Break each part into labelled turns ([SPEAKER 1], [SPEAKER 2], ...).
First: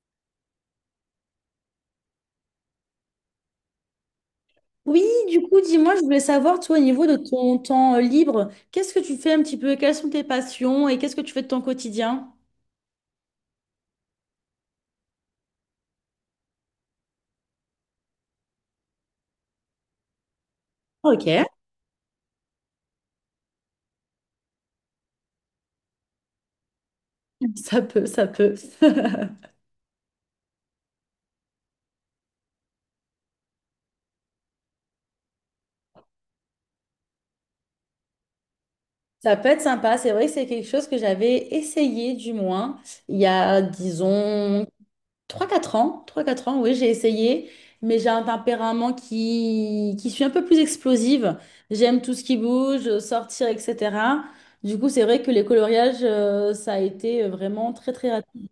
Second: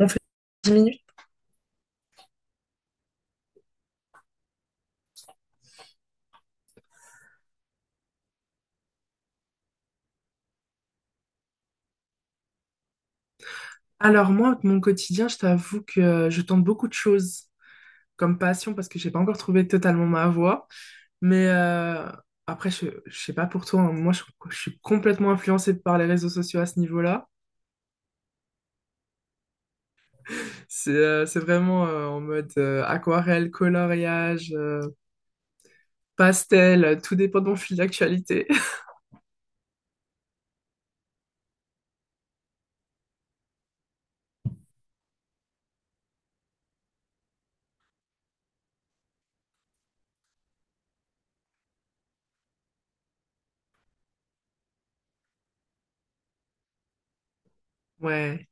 [SPEAKER 1] On fait 10 minutes?
[SPEAKER 2] Oui, du coup, dis-moi, je voulais savoir, toi, au niveau de ton temps libre, qu'est-ce que tu fais un petit peu? Quelles sont tes passions et qu'est-ce que tu fais de ton quotidien?
[SPEAKER 1] Alors moi, mon quotidien, je t'avoue que je tente beaucoup de choses comme passion parce que j'ai pas encore trouvé totalement ma voie.
[SPEAKER 2] Ok,
[SPEAKER 1] Mais euh, après, je sais pas pour toi, hein, je suis complètement influencée par les réseaux sociaux à ce niveau-là.
[SPEAKER 2] ça peut, ça peut.
[SPEAKER 1] C'est vraiment en mode aquarelle, coloriage, pastel, tout dépend de mon fil d'actualité.
[SPEAKER 2] Ça peut être sympa. C'est vrai que c'est quelque chose que j'avais essayé, du moins, il y a, disons, trois quatre ans, oui, j'ai essayé, mais j'ai un tempérament qui suis un peu plus explosive. J'aime tout ce qui bouge, sortir, etc. Du coup, c'est vrai que les coloriages, ça a été vraiment très, très.
[SPEAKER 1] Ouais,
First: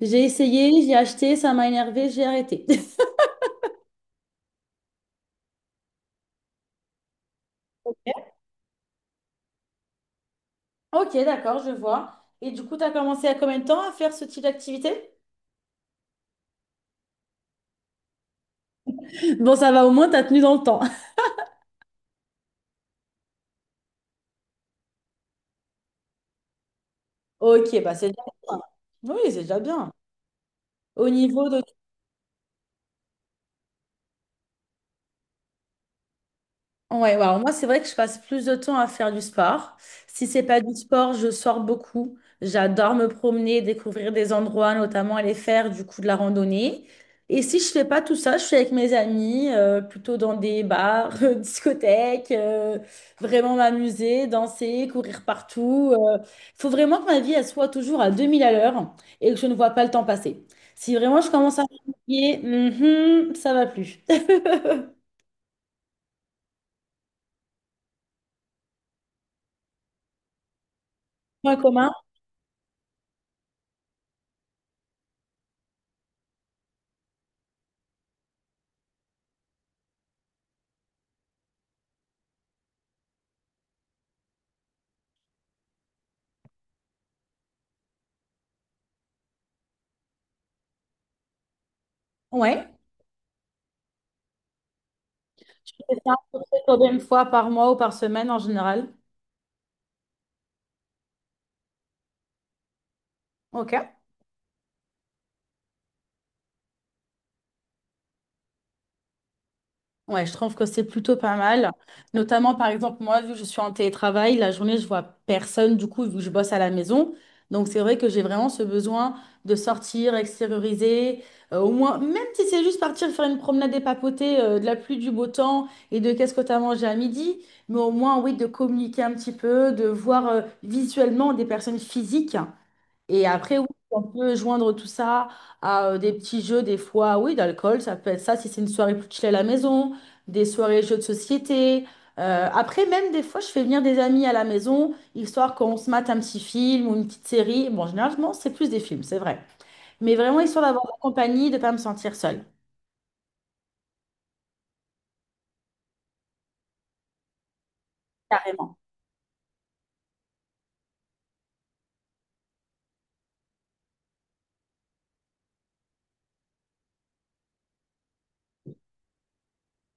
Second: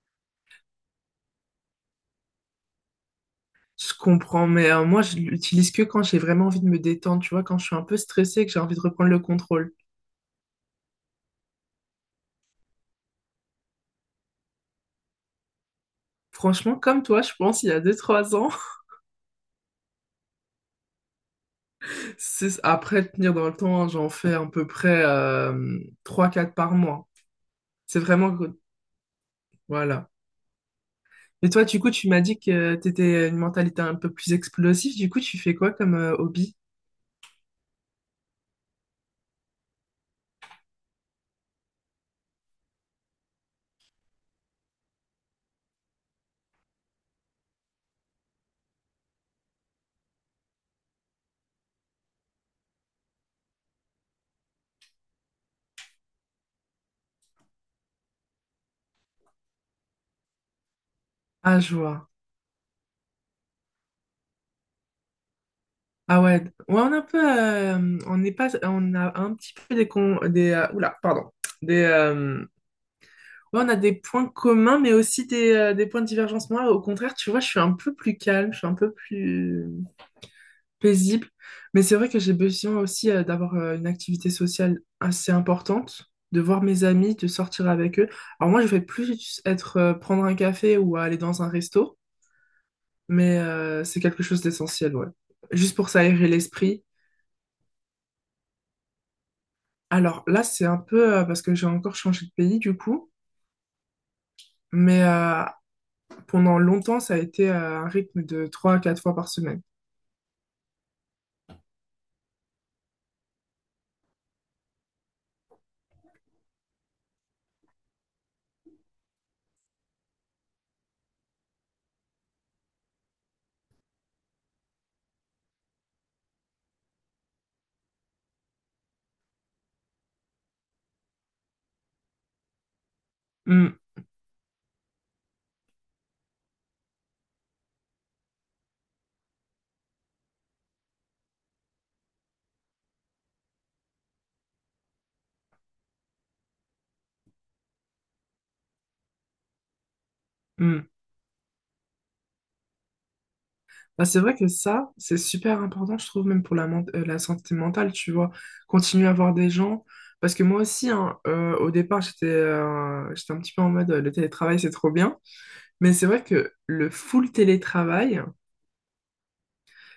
[SPEAKER 2] J'ai essayé, j'ai acheté, ça m'a énervé, j'ai arrêté.
[SPEAKER 1] je comprends, mais moi je l'utilise que quand j'ai vraiment envie de me détendre, tu vois, quand je suis un peu stressée et que j'ai envie de reprendre le contrôle.
[SPEAKER 2] Ok, d'accord, je vois. Et du coup, tu as commencé à combien de temps à faire ce type d'activité?
[SPEAKER 1] Franchement, comme toi, je pense, il y a deux trois ans.
[SPEAKER 2] Bon, ça va, au moins, t'as tenu dans le temps.
[SPEAKER 1] C'est après tenir dans le temps, j'en fais à peu près trois quatre par mois.
[SPEAKER 2] Ok, bah
[SPEAKER 1] C'est
[SPEAKER 2] c'est déjà
[SPEAKER 1] vraiment good.
[SPEAKER 2] bien. Oui, c'est déjà bien.
[SPEAKER 1] Voilà.
[SPEAKER 2] Au niveau
[SPEAKER 1] Et
[SPEAKER 2] de.
[SPEAKER 1] toi, du coup, tu m'as dit que tu étais une mentalité un peu plus explosive. Du coup, tu fais quoi comme hobby?
[SPEAKER 2] Ouais, ouais, alors moi, c'est vrai que je passe plus de temps à faire du sport. Si c'est pas du sport, je sors beaucoup. J'adore me promener, découvrir des endroits, notamment aller faire du coup de la randonnée. Et si je fais pas tout ça, je suis avec mes amis, plutôt dans des bars, discothèques, vraiment m'amuser, danser, courir partout. Il faut vraiment que ma vie, elle soit toujours à 2000 à l'heure et que je ne vois pas le temps passer. Si vraiment je commence
[SPEAKER 1] Ah,
[SPEAKER 2] à me
[SPEAKER 1] je vois.
[SPEAKER 2] fatiguer, mhm, ça va plus.
[SPEAKER 1] Ah ouais. Ouais, on a un peu, on n'est pas, on a un petit peu oula, pardon,
[SPEAKER 2] Point
[SPEAKER 1] des,
[SPEAKER 2] commun,
[SPEAKER 1] euh, ouais, on a des points communs, mais aussi des points de divergence. Moi, au contraire, tu vois, je suis un peu plus calme, je suis un peu plus paisible. Mais c'est vrai que j'ai besoin aussi d'avoir une activité sociale assez importante, de voir mes amis, de sortir avec eux. Alors moi, je vais plus être prendre un café ou aller dans un resto,
[SPEAKER 2] ouais.
[SPEAKER 1] mais c'est quelque chose d'essentiel, ouais.
[SPEAKER 2] Je
[SPEAKER 1] Juste pour
[SPEAKER 2] fais ça à
[SPEAKER 1] s'aérer
[SPEAKER 2] peu près
[SPEAKER 1] l'esprit.
[SPEAKER 2] combien de fois par mois ou par semaine en général?
[SPEAKER 1] Alors là, c'est un peu parce que j'ai encore changé de pays du coup,
[SPEAKER 2] Ok.
[SPEAKER 1] mais pendant longtemps, ça a été un rythme de 3 à 4 fois par semaine.
[SPEAKER 2] Ouais, je trouve que c'est plutôt pas mal. Notamment, par exemple, moi, vu que je suis en télétravail, la journée, je vois personne, du coup, vu que je bosse à la maison. Donc, c'est vrai que j'ai vraiment ce besoin de sortir, extérioriser, au moins, même si c'est juste partir faire une promenade et papoter, de la pluie, du beau temps et de qu'est-ce que tu as mangé à midi, mais au moins, oui, de communiquer un petit peu, de voir, visuellement des personnes physiques. Et après, oui,
[SPEAKER 1] Mm,
[SPEAKER 2] on peut joindre tout ça à des petits jeux, des fois, oui, d'alcool, ça peut être ça si c'est une soirée plus chill à la maison, des soirées jeux de société. Après, même des fois, je fais venir des amis à la maison, histoire qu'on se mate un petit film ou une petite série. Bon, généralement, c'est plus des films, c'est vrai. Mais vraiment, histoire d'avoir
[SPEAKER 1] mm.
[SPEAKER 2] de la compagnie, de ne pas me sentir seule.
[SPEAKER 1] Bah, c'est vrai que ça, c'est super important, je trouve, même pour la, la santé mentale, tu vois.
[SPEAKER 2] Carrément.
[SPEAKER 1] Continuer à voir des gens. Parce que moi aussi, hein, au départ, j'étais j'étais un petit peu en mode le télétravail, c'est trop bien. Mais c'est vrai que le full télétravail,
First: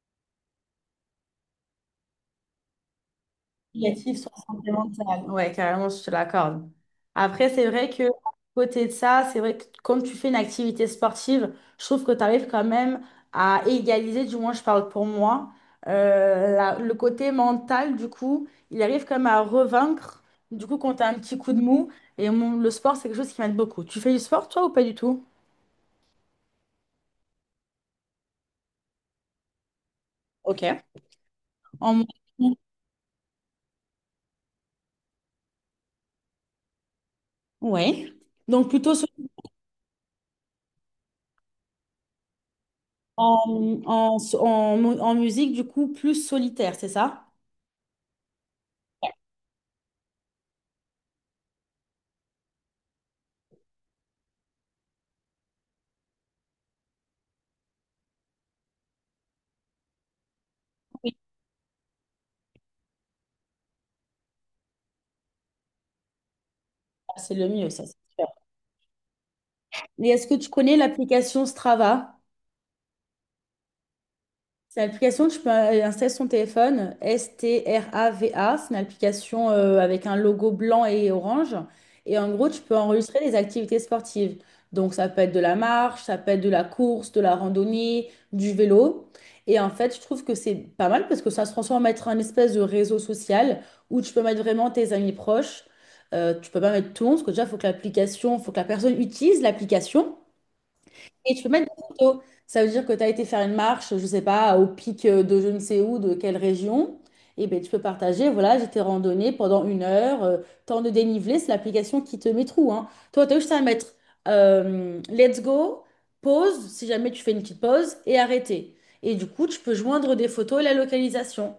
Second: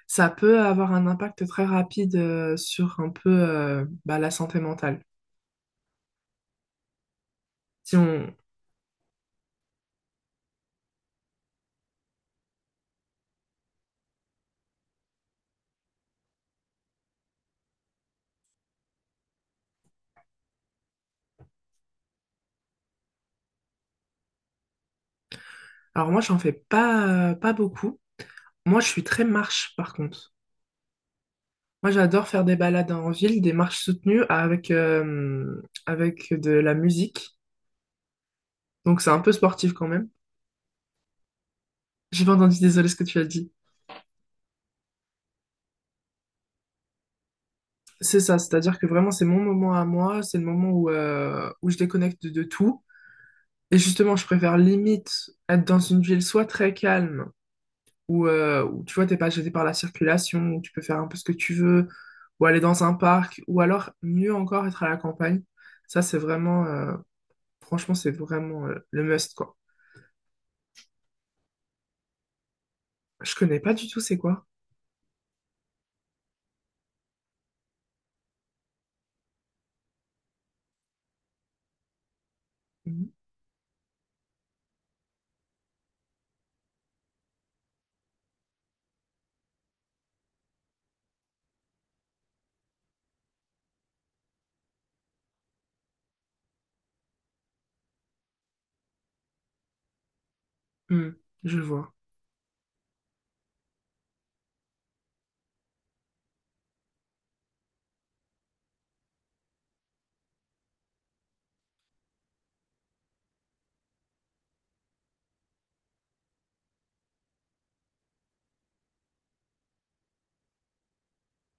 [SPEAKER 1] ça peut avoir un impact très rapide sur un peu
[SPEAKER 2] Négatif
[SPEAKER 1] bah,
[SPEAKER 2] sur
[SPEAKER 1] la
[SPEAKER 2] la
[SPEAKER 1] santé
[SPEAKER 2] santé
[SPEAKER 1] mentale.
[SPEAKER 2] mentale. Ouais, carrément, je te l'accorde. Après, c'est vrai
[SPEAKER 1] Si
[SPEAKER 2] que, à
[SPEAKER 1] on...
[SPEAKER 2] côté de ça, c'est vrai que comme tu fais une activité sportive, je trouve que tu arrives quand même à égaliser, du moins, je parle pour moi, la- le côté mental, du coup, il arrive quand même à revaincre, du coup, quand tu as un petit coup de mou. Et mon- le sport, c'est quelque chose qui m'aide beaucoup. Tu fais du sport, toi, ou pas du tout?
[SPEAKER 1] Alors moi, j'en fais pas, pas beaucoup. Moi, je suis très marche, par contre.
[SPEAKER 2] Ok.
[SPEAKER 1] Moi,
[SPEAKER 2] En.
[SPEAKER 1] j'adore faire des balades en ville, des marches soutenues avec, avec de la musique.
[SPEAKER 2] Ouais. Donc, plutôt
[SPEAKER 1] Donc c'est un peu sportif quand même. J'ai pas entendu, désolé ce que tu as dit.
[SPEAKER 2] en musique, du coup, plus solitaire, c'est ça?
[SPEAKER 1] C'est ça, c'est-à-dire que vraiment c'est mon moment à moi, c'est le moment où je déconnecte de, tout. Et justement, je préfère limite être dans une ville soit très calme, où tu vois, t'es pas gêné par la circulation, où tu peux faire un peu ce que tu veux, ou aller dans un parc, ou alors mieux encore être à la campagne. Ça, c'est vraiment,
[SPEAKER 2] C'est le mieux, ça, c'est
[SPEAKER 1] franchement, c'est
[SPEAKER 2] sûr.
[SPEAKER 1] vraiment le must, quoi.
[SPEAKER 2] Mais est-ce que tu connais l'application Strava?
[SPEAKER 1] Je connais pas du tout c'est quoi.
[SPEAKER 2] C'est une application que tu peux installer sur ton téléphone, Strava. C'est une application avec un logo blanc et orange. Et en gros, tu peux
[SPEAKER 1] Mhm.
[SPEAKER 2] enregistrer des activités sportives. Donc, ça peut être de la marche, ça peut être de la course, de la randonnée, du vélo. Et en fait, je trouve que c'est pas mal parce que ça se transforme en être un espèce de réseau social où tu peux mettre vraiment tes amis proches. Tu peux pas mettre tout le monde parce que déjà, il faut que l'application, faut que la personne utilise l'application.
[SPEAKER 1] Hmm,
[SPEAKER 2] Et tu peux
[SPEAKER 1] je
[SPEAKER 2] mettre des
[SPEAKER 1] vois.
[SPEAKER 2] photos. Ça veut dire que tu as été faire une marche, je ne sais pas, au pic de je ne sais où, de quelle région. Et bien, tu peux partager, voilà, j'étais randonnée pendant une heure, temps de dénivelé, c'est l'application qui te met tout, hein. Toi, tu as juste à mettre let's go, pause, si jamais tu fais une petite pause, et arrêter. Et du coup, tu peux joindre des photos et la localisation.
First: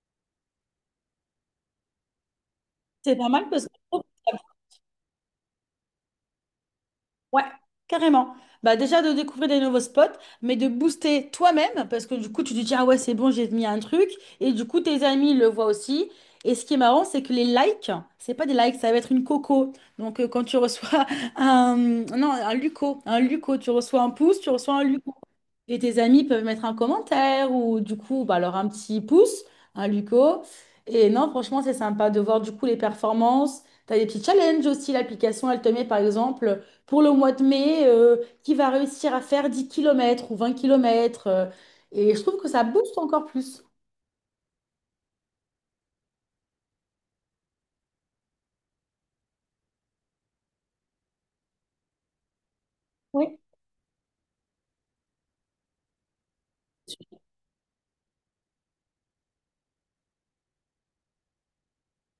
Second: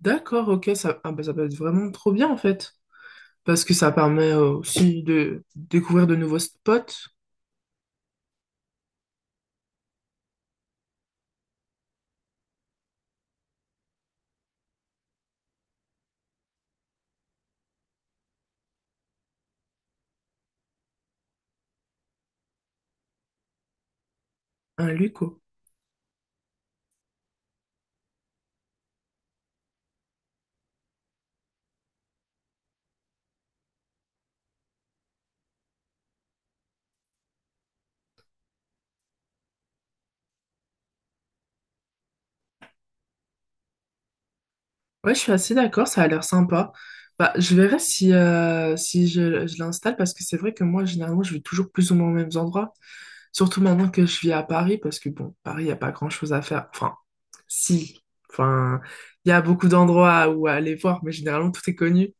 [SPEAKER 1] D'accord, ok, ça, ah, bah, ça peut être vraiment trop bien en fait.
[SPEAKER 2] C'est pas mal
[SPEAKER 1] Parce
[SPEAKER 2] parce que.
[SPEAKER 1] que ça permet aussi de découvrir de nouveaux spots.
[SPEAKER 2] Ouais, carrément. Bah déjà de découvrir des nouveaux spots, mais de booster toi-même, parce que du coup, tu te dis, ah ouais, c'est bon, j'ai mis un truc, et du coup, tes amis le voient aussi. Et ce qui est marrant, c'est que les likes, c'est pas des likes, ça va être une coco. Donc, quand tu reçois un, non, un luco, tu reçois un pouce, tu reçois un
[SPEAKER 1] Un
[SPEAKER 2] luco.
[SPEAKER 1] lieu.
[SPEAKER 2] Et tes amis peuvent mettre un commentaire ou du coup, bah, alors un petit pouce, un Luco. Et non, franchement, c'est sympa de voir du coup les performances. Tu as des petits challenges aussi. L'application, elle te met par exemple pour le mois de mai, qui va réussir à faire 10 kilomètres ou 20 kilomètres. Et je trouve que ça booste encore plus.
[SPEAKER 1] Ouais, je suis assez d'accord, ça a l'air sympa. Bah, je verrai si, je l'installe parce que c'est vrai que moi, généralement, je vais toujours plus ou moins aux mêmes endroits.
[SPEAKER 2] Oui.
[SPEAKER 1] Surtout maintenant que je vis à Paris parce que, bon, Paris, il n'y a pas grand-chose à faire. Enfin, si. Enfin, il y a beaucoup d'endroits où aller voir, mais généralement, tout est connu.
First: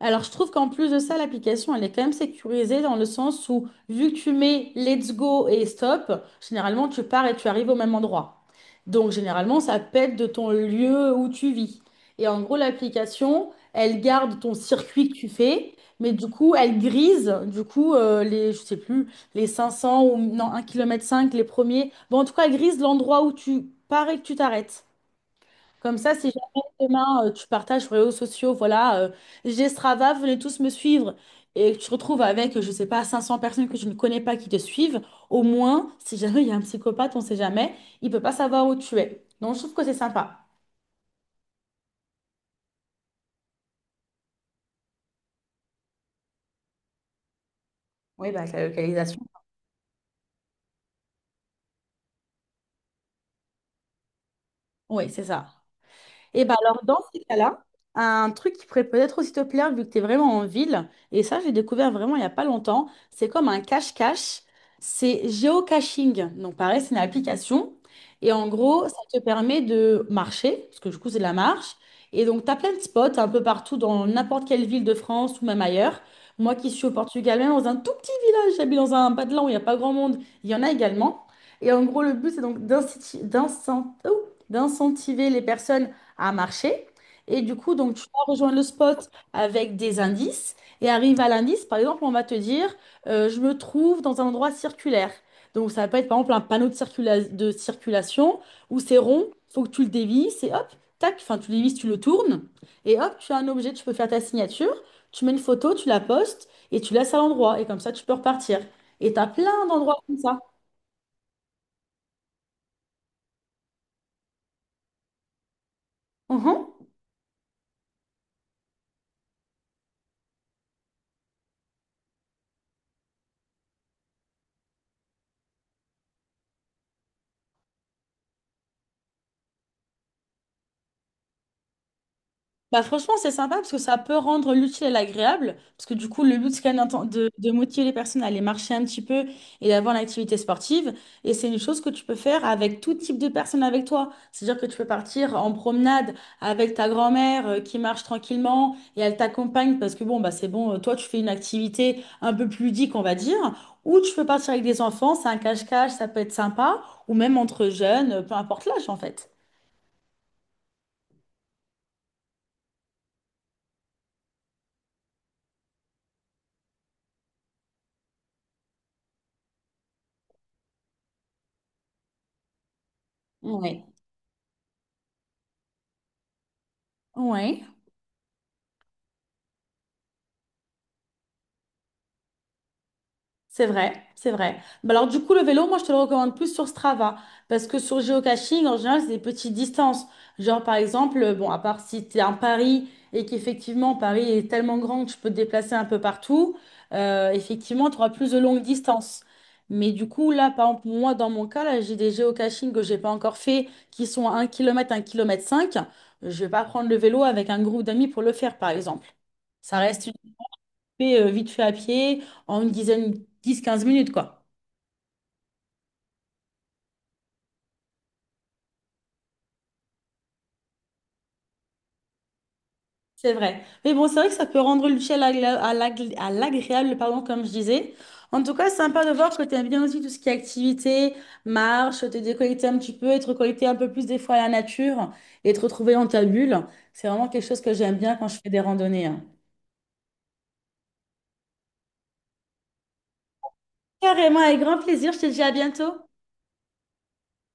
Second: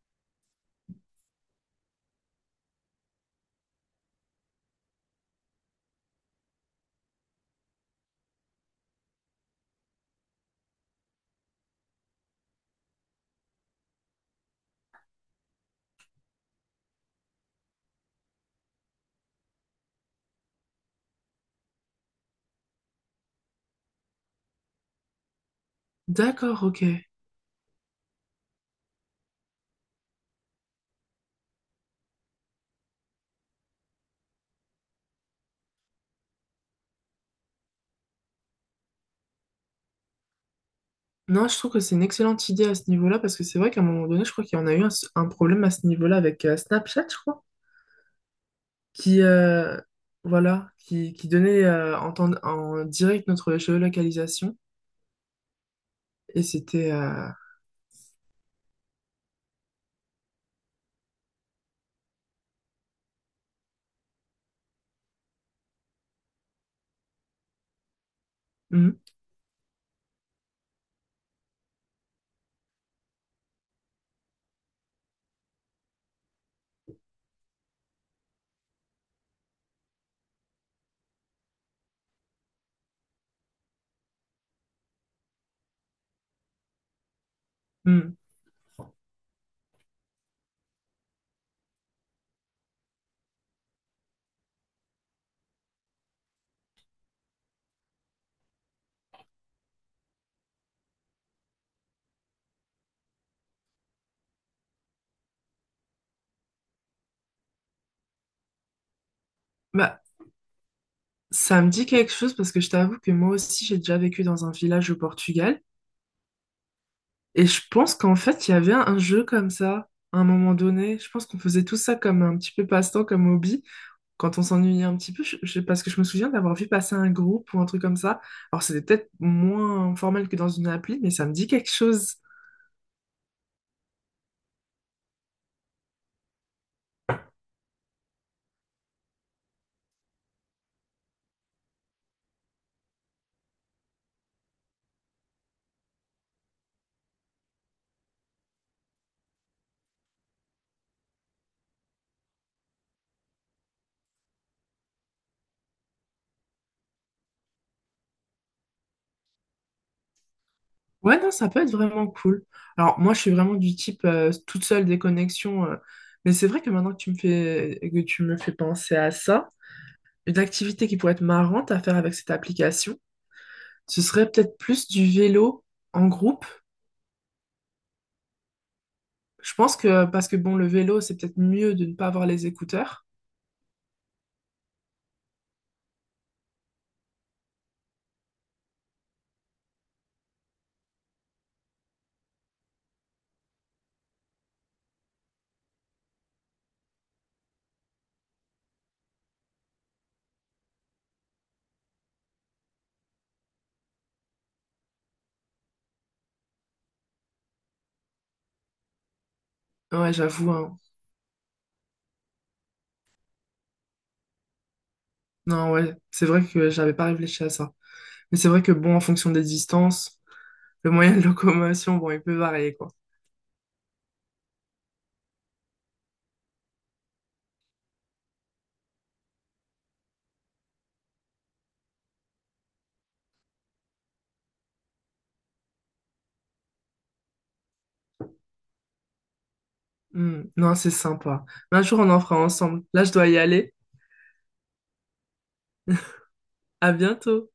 [SPEAKER 2] Alors, je trouve qu'en plus de ça, l'application, elle est quand même sécurisée dans le sens où, vu que tu mets let's go et stop, généralement, tu pars et tu arrives au même endroit. Donc, généralement, ça pète de ton lieu où tu vis. Et en gros, l'application, elle garde ton circuit que tu fais, mais du coup, elle grise, du coup, les, je sais plus, les 500 ou non, 1,5 km, les premiers. Bon, en tout cas, elle grise l'endroit où tu pars et que tu t'arrêtes. Comme ça, si jamais
[SPEAKER 1] D'accord, ok.
[SPEAKER 2] demain tu partages sur les réseaux sociaux, voilà, j'ai Strava, venez tous me suivre, et que tu te retrouves avec, je sais pas, 500 personnes que je ne connais pas qui te suivent, au moins, si jamais il y a un psychopathe, on sait jamais, il peut pas savoir où tu es. Donc je trouve que c'est sympa.
[SPEAKER 1] Non, je trouve que c'est une excellente idée à ce niveau-là parce que c'est vrai qu'à un moment donné, je crois qu'il y en a eu un problème à ce niveau-là avec Snapchat, je crois.
[SPEAKER 2] Oui, bah, avec la
[SPEAKER 1] Qui
[SPEAKER 2] localisation.
[SPEAKER 1] voilà qui donnait en direct notre géolocalisation
[SPEAKER 2] Oui, c'est ça.
[SPEAKER 1] et
[SPEAKER 2] Et bien alors,
[SPEAKER 1] c'était
[SPEAKER 2] dans ces cas-là, un truc qui pourrait peut-être aussi te plaire, vu que tu es vraiment en ville, et ça, j'ai découvert vraiment il n'y a pas longtemps, c'est comme un cache-cache, c'est géocaching. Donc pareil, c'est une application, et en gros, ça
[SPEAKER 1] mhm,
[SPEAKER 2] te permet de marcher, parce que du coup, c'est de la marche, et donc tu as plein de spots un peu partout dans n'importe quelle ville de France ou même ailleurs. Moi qui suis au Portugal, même dans un tout petit village, j'habite dans un badeland où il n'y a pas grand monde, il y en a également. Et en gros, le but, c'est donc d'incentiver les personnes à marcher. Et du coup, donc, tu
[SPEAKER 1] mhm.
[SPEAKER 2] vas rejoindre le spot avec des indices et arrive à l'indice. Par exemple, on va te dire, je me trouve dans un endroit circulaire. Donc, ça peut être par exemple un panneau de circulation où c'est rond, faut que tu le dévisses et hop, tac, enfin, tu le dévisses, tu le tournes et hop, tu as un objet, tu peux faire ta signature, tu mets une photo, tu la postes et tu laisses à l'endroit. Et comme ça, tu peux repartir. Et tu as plein d'endroits
[SPEAKER 1] Bah,
[SPEAKER 2] comme ça.
[SPEAKER 1] ça me dit quelque chose parce que je t'avoue que moi aussi j'ai déjà vécu dans un village au Portugal
[SPEAKER 2] Mhm.
[SPEAKER 1] et je pense qu'en fait il y avait un jeu comme ça à un moment donné, je pense qu'on faisait tout ça comme un petit peu passe-temps comme hobby quand on s'ennuyait un petit peu, parce que je me souviens d'avoir vu passer un groupe ou un truc comme ça, alors c'était peut-être moins formel que dans une appli, mais ça me dit quelque chose.
[SPEAKER 2] Bah franchement, c'est sympa parce que ça peut rendre l'utile et l'agréable. Parce que du coup, le but, c'est quand même de motiver les personnes à aller marcher un petit peu et d'avoir une activité sportive. Et c'est une chose que tu peux faire avec tout type de personnes avec toi. C'est-à-dire que tu peux partir en promenade avec ta grand-mère qui marche tranquillement et elle t'accompagne parce que bon, bah c'est bon, toi, tu fais une activité un peu plus ludique, on va dire. Ou tu peux partir avec des enfants, c'est un cache-cache, ça peut être sympa. Ou même entre jeunes, peu importe l'âge en fait.
[SPEAKER 1] Ouais, non, ça peut être vraiment cool. Alors, moi, je suis vraiment du type toute seule des connexions. Mais c'est vrai que maintenant que tu me fais, que tu me fais penser à ça, une activité qui pourrait être marrante à faire avec cette application,
[SPEAKER 2] Ouais.
[SPEAKER 1] ce serait peut-être plus du vélo en groupe.
[SPEAKER 2] Ouais.
[SPEAKER 1] Je pense que, parce que bon, le vélo, c'est peut-être mieux de ne pas avoir les écouteurs.
[SPEAKER 2] C'est vrai, c'est vrai. Bah alors du coup, le vélo, moi, je te le recommande plus sur Strava, parce que sur géocaching, en général, c'est des petites distances. Genre, par exemple, bon, à part si tu es en Paris et qu'effectivement, Paris est tellement grand que tu peux te déplacer un peu partout, effectivement, tu auras plus de longues distances. Mais du coup, là, par exemple, moi, dans mon cas, là, j'ai des géocachings que j'ai pas encore fait, qui sont à 1 km, 1 km 5. Je vais pas prendre le vélo avec un groupe d'amis pour le faire, par exemple. Ça reste
[SPEAKER 1] Ouais, j'avoue, hein.
[SPEAKER 2] fait vite fait à pied en une dizaine, dix quinze minutes, quoi.
[SPEAKER 1] Non, ouais, c'est vrai que j'avais pas réfléchi à ça. Mais c'est vrai que bon, en fonction des distances, le moyen de locomotion, bon, il peut varier, quoi.
[SPEAKER 2] C'est vrai. Mais bon, c'est vrai que ça peut rendre l'utile à à l'agréable, pardon, comme je disais. En tout cas, c'est sympa de voir que tu aimes bien aussi tout ce qui est activité, marche, te déconnecter un petit peu, et te reconnecter un peu plus des fois à la nature et te retrouver dans ta bulle. C'est vraiment quelque chose que j'aime bien quand je fais des randonnées, hein.
[SPEAKER 1] Hmm, non, c'est sympa. Mais un jour, on en fera ensemble. Là, je dois y aller.
[SPEAKER 2] Carrément, avec grand plaisir. Je te dis à bientôt.
[SPEAKER 1] À bientôt.